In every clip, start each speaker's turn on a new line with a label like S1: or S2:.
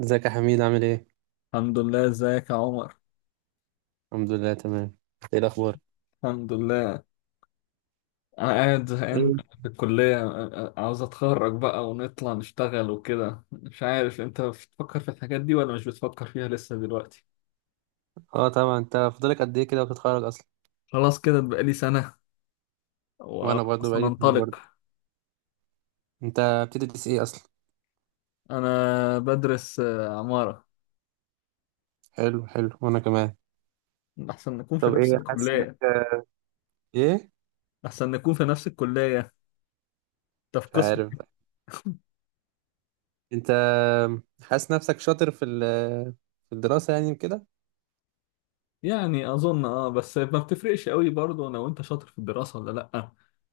S1: ازيك يا حميد عامل ايه؟
S2: الحمد لله. ازيك يا عمر؟
S1: الحمد لله تمام. ايه الاخبار؟
S2: الحمد لله. انا قاعد زهقان
S1: ايه.
S2: في الكلية. عاوز اتخرج بقى ونطلع نشتغل وكده. مش عارف انت بتفكر في الحاجات دي ولا مش بتفكر فيها لسه دلوقتي؟
S1: اه طبعا انت فاضلك قد ايه كده وتتخرج اصلا؟
S2: خلاص، كده بقى لي سنة
S1: وانا برضه
S2: وخلاص
S1: بقالي سنة
S2: هننطلق.
S1: برضه. انت بتدرس ايه اصلا؟
S2: انا بدرس عمارة.
S1: حلو حلو وانا كمان.
S2: احسن نكون في
S1: طب
S2: نفس
S1: ايه حاسس انك.
S2: الكلية.
S1: ايه؟
S2: احسن نكون في نفس الكلية. انت في
S1: مش
S2: قسم؟
S1: عارف بقى. انت. حاسس نفسك شاطر في في الدراسة يعني كده؟
S2: يعني اظن اه، بس ما بتفرقش قوي برضه لو انت شاطر في الدراسه ولا لا.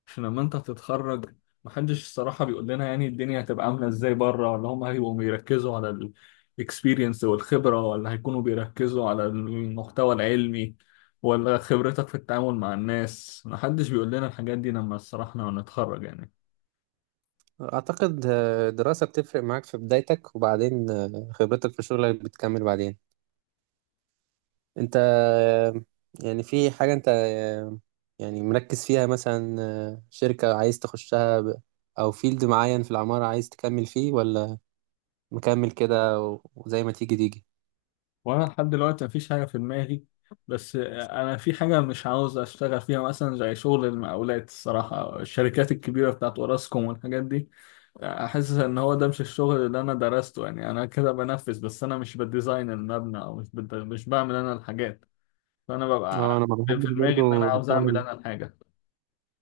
S2: عشان لما انت هتتخرج، محدش الصراحه بيقول لنا يعني الدنيا هتبقى عامله ازاي بره، ولا هم هيبقوا بيركزوا على الاكسبيرينس والخبره، ولا هيكونوا بيركزوا على المحتوى العلمي، ولا خبرتك في التعامل مع الناس. محدش بيقول لنا الحاجات دي لما الصراحه لما نتخرج يعني.
S1: اعتقد الدراسة بتفرق معاك في بدايتك، وبعدين خبرتك في شغلك بتكمل بعدين. انت. يعني في حاجة انت، يعني مركز فيها مثلا، شركة عايز تخشها او فيلد معين في العمارة عايز تكمل فيه، ولا مكمل كده وزي ما تيجي تيجي.
S2: وانا لحد دلوقتي مفيش حاجه في دماغي. بس انا في حاجه مش عاوز اشتغل فيها، مثلا زي شغل المقاولات الصراحه، أو الشركات الكبيره بتاعت اوراسكوم والحاجات دي. احس ان هو ده مش الشغل اللي انا درسته. يعني انا كده بنفذ بس، انا مش بالديزاين المبنى، او مش بعمل انا الحاجات. فانا ببقى
S1: اه انا ما
S2: في
S1: بحبش
S2: دماغي ان انا
S1: برضو
S2: عاوز
S1: الشغل
S2: اعمل
S1: ده.
S2: انا الحاجه.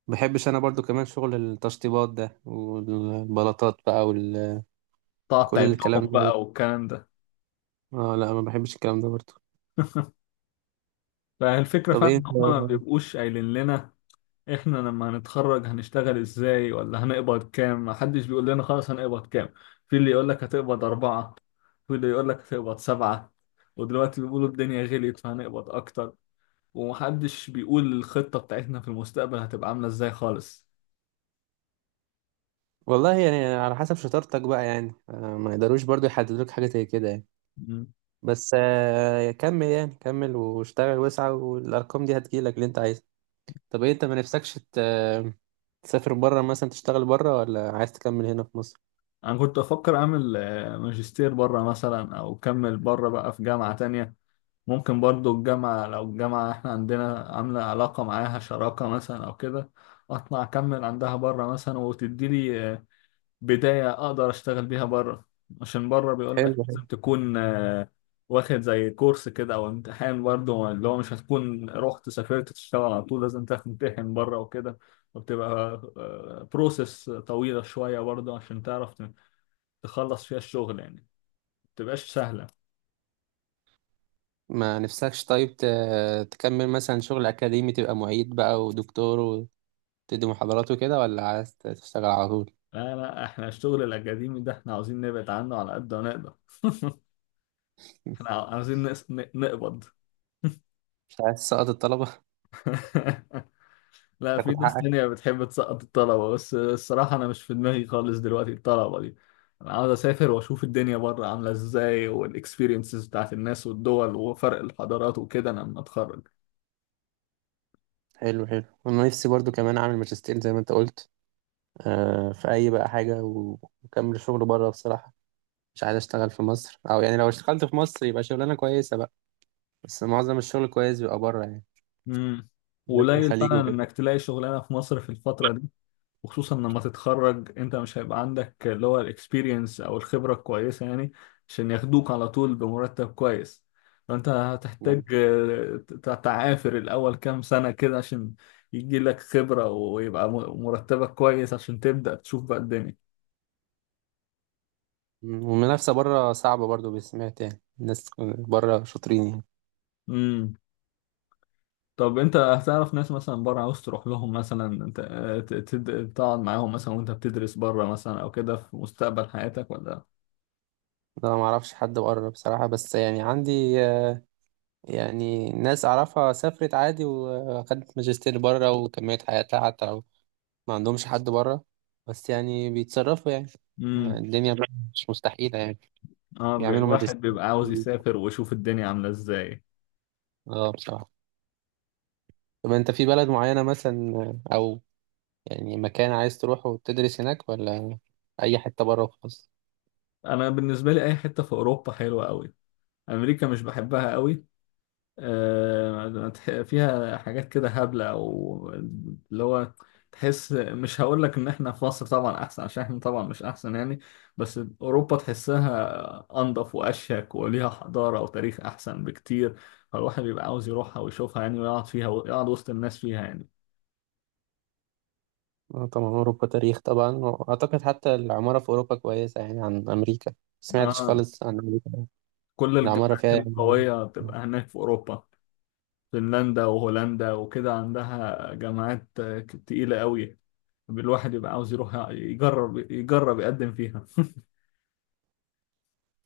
S1: ما بحبش انا برضو كمان شغل التشطيبات ده والبلاطات بقى وكل
S2: تقعد
S1: كل الكلام
S2: تعدهم
S1: ده.
S2: بقى والكلام ده.
S1: اه لا ما بحبش الكلام ده برضو.
S2: فالفكره
S1: طب
S2: فعلا
S1: ايه انت.
S2: ان هم ما بيبقوش قايلين لنا احنا لما هنتخرج هنشتغل ازاي ولا هنقبض كام. محدش بيقول لنا خلاص هنقبض كام. في اللي يقول لك هتقبض أربعة. في اللي يقول لك هتقبض سبعة. ودلوقتي بيقولوا الدنيا غليت فهنقبض أكتر. ومحدش بيقول الخطة بتاعتنا في المستقبل هتبقى عاملة ازاي خالص.
S1: والله يعني على حسب شطارتك بقى يعني، ما يقدروش برضو يحددوك حاجة زي كده يعني.
S2: مم.
S1: بس كمل يعني كمل واشتغل واسعى، والارقام دي هتجيلك اللي انت عايزه. طب ايه انت ما نفسكش تسافر بره مثلا تشتغل بره، ولا عايز تكمل هنا في مصر؟
S2: أنا كنت أفكر أعمل ماجستير بره مثلا، أو أكمل بره بقى في جامعة تانية. ممكن برضو لو الجامعة احنا عندنا عاملة علاقة معاها شراكة مثلا أو كده. اطلع اكمل عندها بره مثلا وتدي لي بداية أقدر أشتغل بيها بره. عشان بره بيقول لك
S1: حلو حلو.
S2: لازم تكون واخد زي كورس كده أو امتحان برضه. اللي هو مش هتكون رحت سافرت تشتغل على طول، لازم تمتحن بره وكده. وبتبقى بروسيس طويلة شوية برضه، عشان تعرف تخلص فيها الشغل. يعني ما بتبقاش سهلة.
S1: ما نفسكش طيب تكمل مثلا شغل اكاديمي تبقى معيد بقى ودكتور وتدي محاضرات وكده، ولا عايز تشتغل على طول؟
S2: لا لا، احنا الشغل الأكاديمي ده احنا عاوزين نبعد عنه على قد ما نقدر. احنا عاوزين نقبض.
S1: مش عايز تسقط الطلبة؟
S2: لا، في
S1: تاخد
S2: ناس
S1: حقك.
S2: تانية بتحب تسقط الطلبة، بس الصراحة أنا مش في دماغي خالص دلوقتي الطلبة دي. أنا عاوز أسافر وأشوف الدنيا بره عاملة إزاي والإكسبيرينسز بتاعت الناس والدول وفرق الحضارات وكده، أنا لما أتخرج.
S1: حلو حلو، انا نفسي برضو كمان اعمل ماجستير زي ما انت قلت، في اي بقى حاجة واكمل شغل بره بصراحة. مش عايز اشتغل في مصر، او يعني لو اشتغلت في مصر يبقى شغلانه كويسه بقى. بس معظم الشغل كويس بيبقى بره يعني.
S2: امم.
S1: بالذات في
S2: وقليل
S1: الخليج
S2: فعلا
S1: وكده.
S2: إنك تلاقي شغلانة في مصر في الفترة دي. وخصوصا لما تتخرج انت مش هيبقى عندك اللي هو الاكسبيرينس او الخبرة الكويسة يعني، عشان ياخدوك على طول بمرتب كويس. فانت هتحتاج
S1: نعم.
S2: تعافر الاول كام سنة كده، عشان يجي لك خبرة ويبقى مرتبك كويس، عشان تبدأ تشوف بقى الدنيا.
S1: مم. والمنافسه بره صعبه برضو، بسمعت يعني الناس بره شاطرين يعني.
S2: امم. طب انت هتعرف ناس مثلا بره عاوز تروح لهم مثلا انت، تقعد معاهم مثلا وانت بتدرس بره مثلا او كده في مستقبل حياتك؟
S1: انا ما اعرفش حد بره بصراحه، بس يعني عندي يعني ناس اعرفها سافرت عادي وخدت ماجستير بره وكملت حياتها، حتى لو ما عندهمش حد بره. بس يعني بيتصرفوا يعني
S2: ولا؟
S1: الدنيا مش مستحيله يعني.
S2: اه،
S1: بيعملوا ماجستير.
S2: الواحد بيبقى عاوز يسافر ويشوف الدنيا عاملة ازاي.
S1: اه بصراحه. طب انت في بلد معينة مثلا، او يعني مكان عايز تروحه وتدرس هناك، ولا اي حتة بره وخلاص؟
S2: انا بالنسبة لي اي حتة في اوروبا حلوة قوي. امريكا مش بحبها قوي. فيها حاجات كده هبلة، او اللي هو تحس. مش هقول لك ان احنا في مصر طبعا احسن، عشان احنا طبعا مش احسن يعني. بس اوروبا تحسها انضف واشيك وليها حضارة وتاريخ احسن بكتير، فالواحد بيبقى عاوز يروحها ويشوفها يعني، ويقعد فيها ويقعد وسط الناس فيها يعني.
S1: اه طبعا اوروبا تاريخ طبعا، واعتقد حتى العمارة في اوروبا كويسة يعني عن امريكا. سمعتش
S2: اه،
S1: خالص عن امريكا.
S2: كل
S1: العمارة فيها
S2: الجامعات
S1: يعني.
S2: القوية بتبقى هناك في اوروبا. فنلندا وهولندا وكده عندها جامعات تقيلة قوي. الواحد يبقى عاوز يروح يجرب يقدم فيها.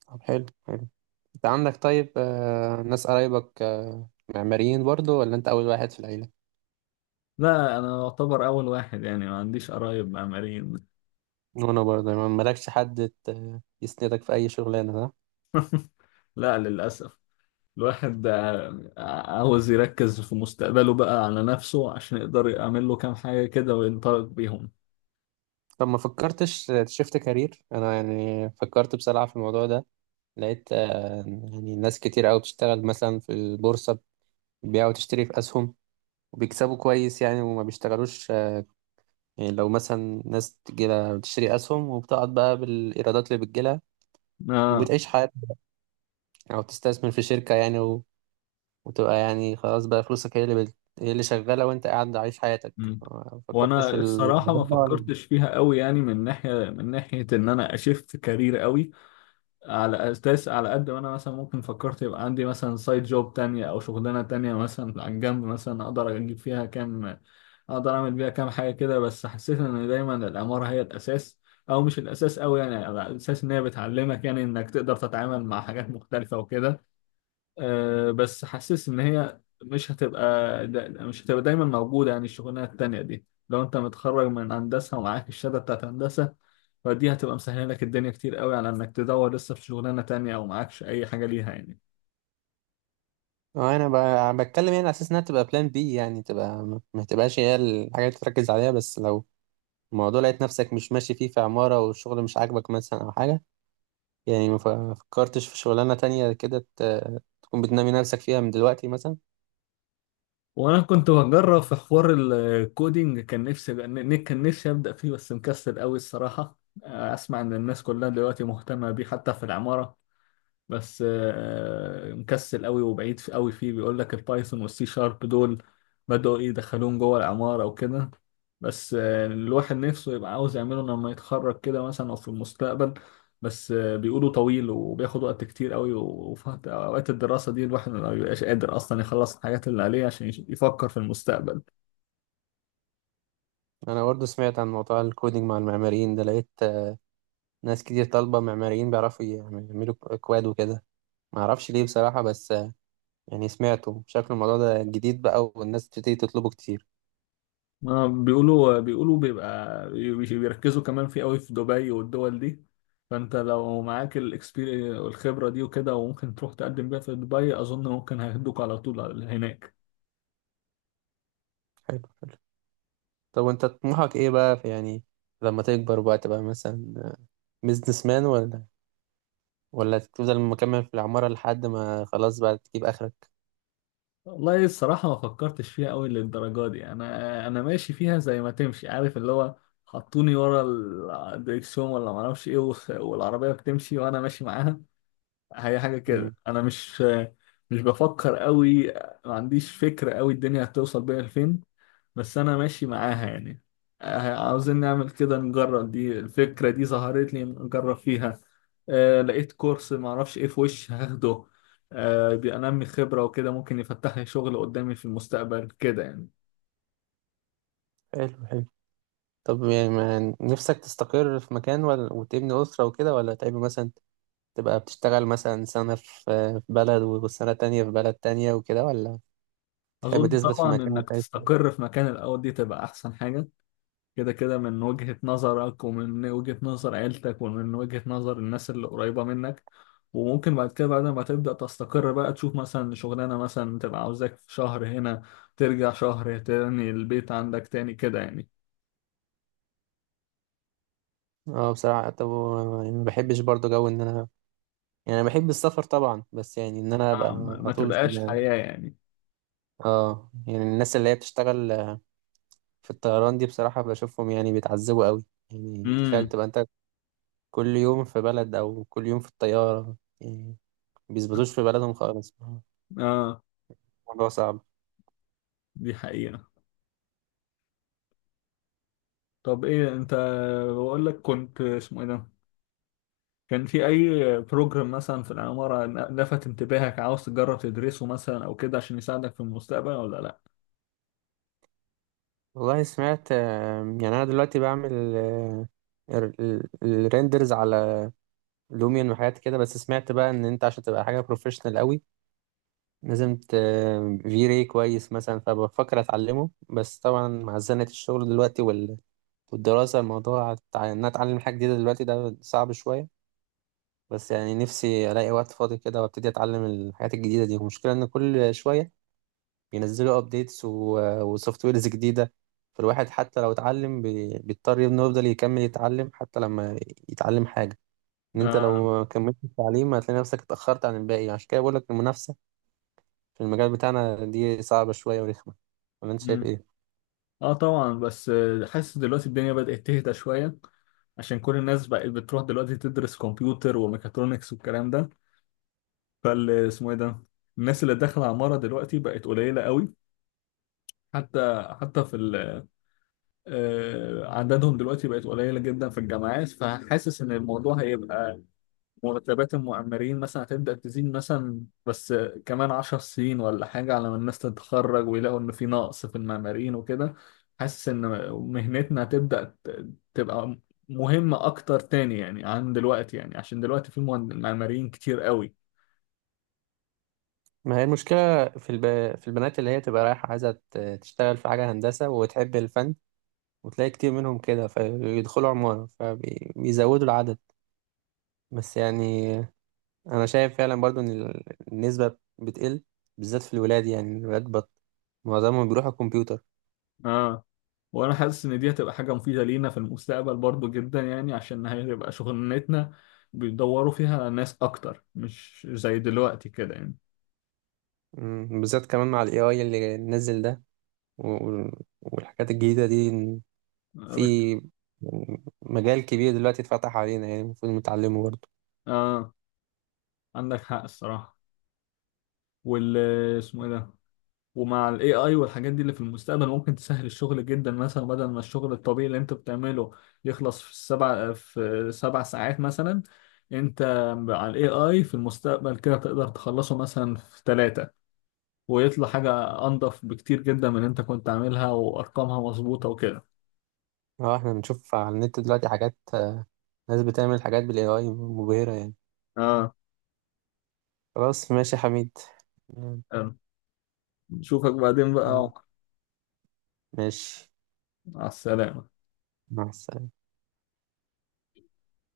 S1: طب حلو حلو. انت عندك طيب ناس قرايبك معماريين برضو، ولا انت اول واحد في العيلة؟
S2: لا، أنا أعتبر أول واحد يعني، ما عنديش قرايب معماريين.
S1: وانا برضه ما مالكش حد يسندك في اي شغلانة صح.
S2: لا، للأسف. الواحد عاوز يركز في مستقبله بقى على نفسه، عشان يقدر يعمل له كام حاجة كده وينطلق بيهم.
S1: طب ما فكرتش تشفت كارير؟ انا يعني فكرت بصراحة في الموضوع ده، لقيت يعني ناس كتير قوي بتشتغل مثلا في البورصة، بيبيع وتشتري في أسهم وبيكسبوا كويس يعني وما بيشتغلوش يعني لو مثلا ناس تجيلها بتشتري أسهم وبتقعد بقى بالإيرادات اللي بتجيلها
S2: آه.
S1: وبتعيش حياتها، أو بتستثمر في شركة يعني وتبقى يعني خلاص بقى فلوسك هي اللي شغالة وأنت قاعد عايش حياتك.
S2: مم.
S1: ما فكرتش
S2: وانا
S1: في الموضوع
S2: الصراحه ما
S1: ده ولا؟
S2: فكرتش فيها قوي يعني، من ناحيه ان انا اشفت كارير قوي. على اساس على قد ما انا مثلا ممكن فكرت يبقى عندي مثلا سايد جوب تانية او شغلانة تانية مثلا عن جنب، مثلا اقدر اجيب فيها كام، اقدر اعمل بيها كام حاجة كده. بس حسيت ان دايما العمارة هي الاساس، او مش الاساس قوي يعني، على اساس ان هي بتعلمك يعني انك تقدر تتعامل مع حاجات مختلفة وكده. أه بس حاسس ان هي مش هتبقى. دا مش هتبقى دايما موجودة يعني الشغلانة التانية دي، لو انت متخرج من هندسة ومعاك الشهادة بتاعت هندسة، فدي هتبقى مسهله لك الدنيا كتير قوي على انك تدور لسه في شغلانه تانية، او معكش اي حاجه ليها يعني.
S1: أنا بتكلم يعني على أساس إنها تبقى بلان بي، يعني تبقى ما تبقاش هي الحاجة اللي تركز عليها، بس لو الموضوع لقيت نفسك مش ماشي فيه في عمارة والشغل مش عاجبك مثلا أو حاجة، يعني ما فكرتش في شغلانة تانية كده تكون بتنمي نفسك فيها من دلوقتي مثلا.
S2: وانا كنت بجرب في حوار الكودينج. كان نفسي ابدا فيه بس مكسل قوي الصراحه. اسمع ان الناس كلها دلوقتي مهتمه بيه حتى في العماره. بس مكسل قوي وبعيد قوي فيه. بيقول لك البايثون والسي شارب دول بدأوا يدخلوهم جوه العمارة وكده. بس الواحد نفسه يبقى عاوز يعمله لما يتخرج كده مثلا، أو في المستقبل. بس بيقولوا طويل وبياخد وقت كتير قوي وفي أوقات الدراسة دي الواحد ما بيبقاش قادر أصلا يخلص الحاجات اللي عليه عشان يفكر في المستقبل.
S1: أنا برضه سمعت عن موضوع الكودينج مع المعماريين ده، لقيت ناس كتير طالبة معماريين بيعرفوا يعملوا أكواد وكده. ما اعرفش ليه بصراحة، بس يعني سمعته شكل الموضوع ده جديد بقى والناس بتبتدي تطلبه كتير.
S2: بيقولوا بيبقى بيركزوا كمان فيه قوي في دبي والدول دي. فانت لو معاك الاكسبيرينس والخبره دي وكده، وممكن تروح تقدم بيها في دبي اظن. ممكن هياخدوك على طول هناك.
S1: حلو حلو. طب وانت طموحك ايه بقى في يعني لما تكبر بقى تبقى مثلا بيزنس مان، ولا تفضل مكمل في العمارة لحد ما خلاص بقى تجيب آخرك؟
S2: والله الصراحه ما فكرتش فيها قوي للدرجه دي. انا ماشي فيها زي ما تمشي عارف اللي هو، حطوني ورا الدريكسيون ولا ما اعرفش ايه والعربيه بتمشي وانا ماشي معاها. هي حاجه كده.
S1: مم.
S2: انا مش بفكر قوي. ما عنديش فكره قوي الدنيا هتوصل بيها لفين، بس انا ماشي معاها يعني. عاوزين نعمل كده نجرب دي. الفكرة دي ظهرت لي نجرب فيها. آه، لقيت كورس معرفش ايه في وش هاخده. آه، بينمي خبرة وكده ممكن يفتح لي شغل قدامي في المستقبل كده يعني.
S1: حلو حلو. طب يعني ما نفسك تستقر في مكان، ولا وتبني أسرة وكده، ولا تحب مثلا تبقى بتشتغل مثلا سنة في بلد وسنة تانية في بلد تانية وكده، ولا تحب
S2: اظن
S1: تثبت في
S2: طبعا
S1: مكان
S2: انك
S1: انت عايز
S2: تستقر في مكان الاول، دي تبقى احسن حاجة، كده كده، من وجهة نظرك ومن وجهة نظر عيلتك ومن وجهة نظر الناس اللي قريبة منك. وممكن بعد كده، بعد ما تبدأ تستقر بقى تشوف مثلا شغلانة مثلا تبقى عاوزاك، في شهر هنا، ترجع شهر تاني البيت عندك تاني كده يعني.
S1: فيه؟ اه بصراحة. طب يعني ما بحبش برضه جو ان انا، يعني انا بحب السفر طبعا، بس يعني ان انا ابقى
S2: آه، ما
S1: على
S2: ما
S1: طول
S2: تبقاش
S1: في.
S2: حياة يعني.
S1: اه يعني الناس اللي هي بتشتغل في الطيران دي، بصراحة بشوفهم يعني بيتعذبوا قوي. يعني تخيل
S2: امم.
S1: تبقى انت كل يوم في بلد، أو كل يوم في الطيارة يعني بيثبتوش في بلدهم خالص.
S2: اه،
S1: الموضوع صعب.
S2: دي حقيقة. طب ايه انت؟ بقول لك كنت اسمه ايه ده، كان في اي بروجرام مثلا في العمارة لفت انتباهك عاوز تجرب تدرسه مثلا او كده عشان يساعدك في المستقبل ولا لا؟
S1: والله سمعت يعني أنا دلوقتي بعمل الريندرز على لوميون وحاجات كده. بس سمعت بقى إن أنت عشان تبقى حاجة بروفيشنال قوي لازم في راي كويس مثلا، فبفكر أتعلمه. بس طبعا مع زنة الشغل دلوقتي والدراسة، الموضوع إن أنا أتعلم حاجة جديدة دلوقتي ده صعب شوية. بس يعني نفسي ألاقي وقت فاضي كده وأبتدي أتعلم الحاجات الجديدة دي. المشكلة إن كل شوية بينزلوا ابديتس وسوفت ويرز جديده، فالواحد حتى لو اتعلم بيضطر انه يفضل يكمل يتعلم حتى لما يتعلم حاجه. ان انت لو
S2: اه.
S1: ما كملتش التعليم هتلاقي نفسك اتاخرت عن الباقي، عشان كده بقول لك المنافسه في المجال بتاعنا دي صعبه شويه ورخمه. ولا انت شايف
S2: مم.
S1: ايه؟
S2: اه طبعا، بس حاسس دلوقتي الدنيا بدأت تهدى شوية. عشان كل الناس بقت بتروح دلوقتي تدرس كمبيوتر وميكاترونكس والكلام ده. فال، اسمه ايه ده، الناس اللي داخلة عمارة دلوقتي بقت قليلة قوي. حتى حتى في ال آه، عددهم دلوقتي بقت قليلة جدا في الجامعات، فحاسس ان الموضوع هيبقى، مرتبات المؤمرين مثلا هتبدأ تزيد مثلا، بس كمان 10 سنين ولا حاجة على ما الناس تتخرج ويلاقوا إن في نقص في المعماريين وكده. حاسس إن مهنتنا هتبدأ تبقى مهمة أكتر تاني يعني، عن دلوقتي يعني عشان دلوقتي في معماريين كتير قوي.
S1: ما هي المشكله في في البنات اللي هي تبقى رايحه عايزه تشتغل في حاجه هندسه وتحب الفن، وتلاقي كتير منهم كده فيدخلوا عماره فبيزودوا العدد. بس يعني انا شايف فعلا برضو ان النسبه بتقل، بالذات في الولاد. يعني الولاد معظمهم بيروحوا الكمبيوتر.
S2: آه. وأنا حاسس إن دي هتبقى حاجة مفيدة لينا في المستقبل برضو جدا يعني، عشان هتبقى شغلانتنا بيدوروا فيها ناس أكتر مش زي دلوقتي كده يعني.
S1: بالذات كمان مع الـAI اللي نزل ده و- والحاجات الجديده دي، إن
S2: آه.
S1: في يعني مجال كبير دلوقتي اتفتح علينا يعني المفروض نتعلمه برضو.
S2: آه، عندك حق الصراحة. وال، اسمه ايه ده، ومع الاي اي والحاجات دي اللي في المستقبل ممكن تسهل الشغل جدا مثلا، بدل ما الشغل الطبيعي اللي انت بتعمله يخلص في سبع ساعات مثلا، انت على الاي اي في المستقبل كده تقدر تخلصه مثلا في ثلاثة. ويطلع حاجة انضف بكتير جدا من اللي انت كنت عاملها وارقامها مظبوطة وكده.
S1: اه احنا بنشوف على النت دلوقتي حاجات ناس بتعمل حاجات بالـAI مبهره يعني.
S2: اه،
S1: خلاص ماشي يا حميد. مم،
S2: تمام. نشوفك بعدين بقى يا
S1: تمام.
S2: عمر.
S1: ماشي.
S2: مع السلامة.
S1: مع السلامه.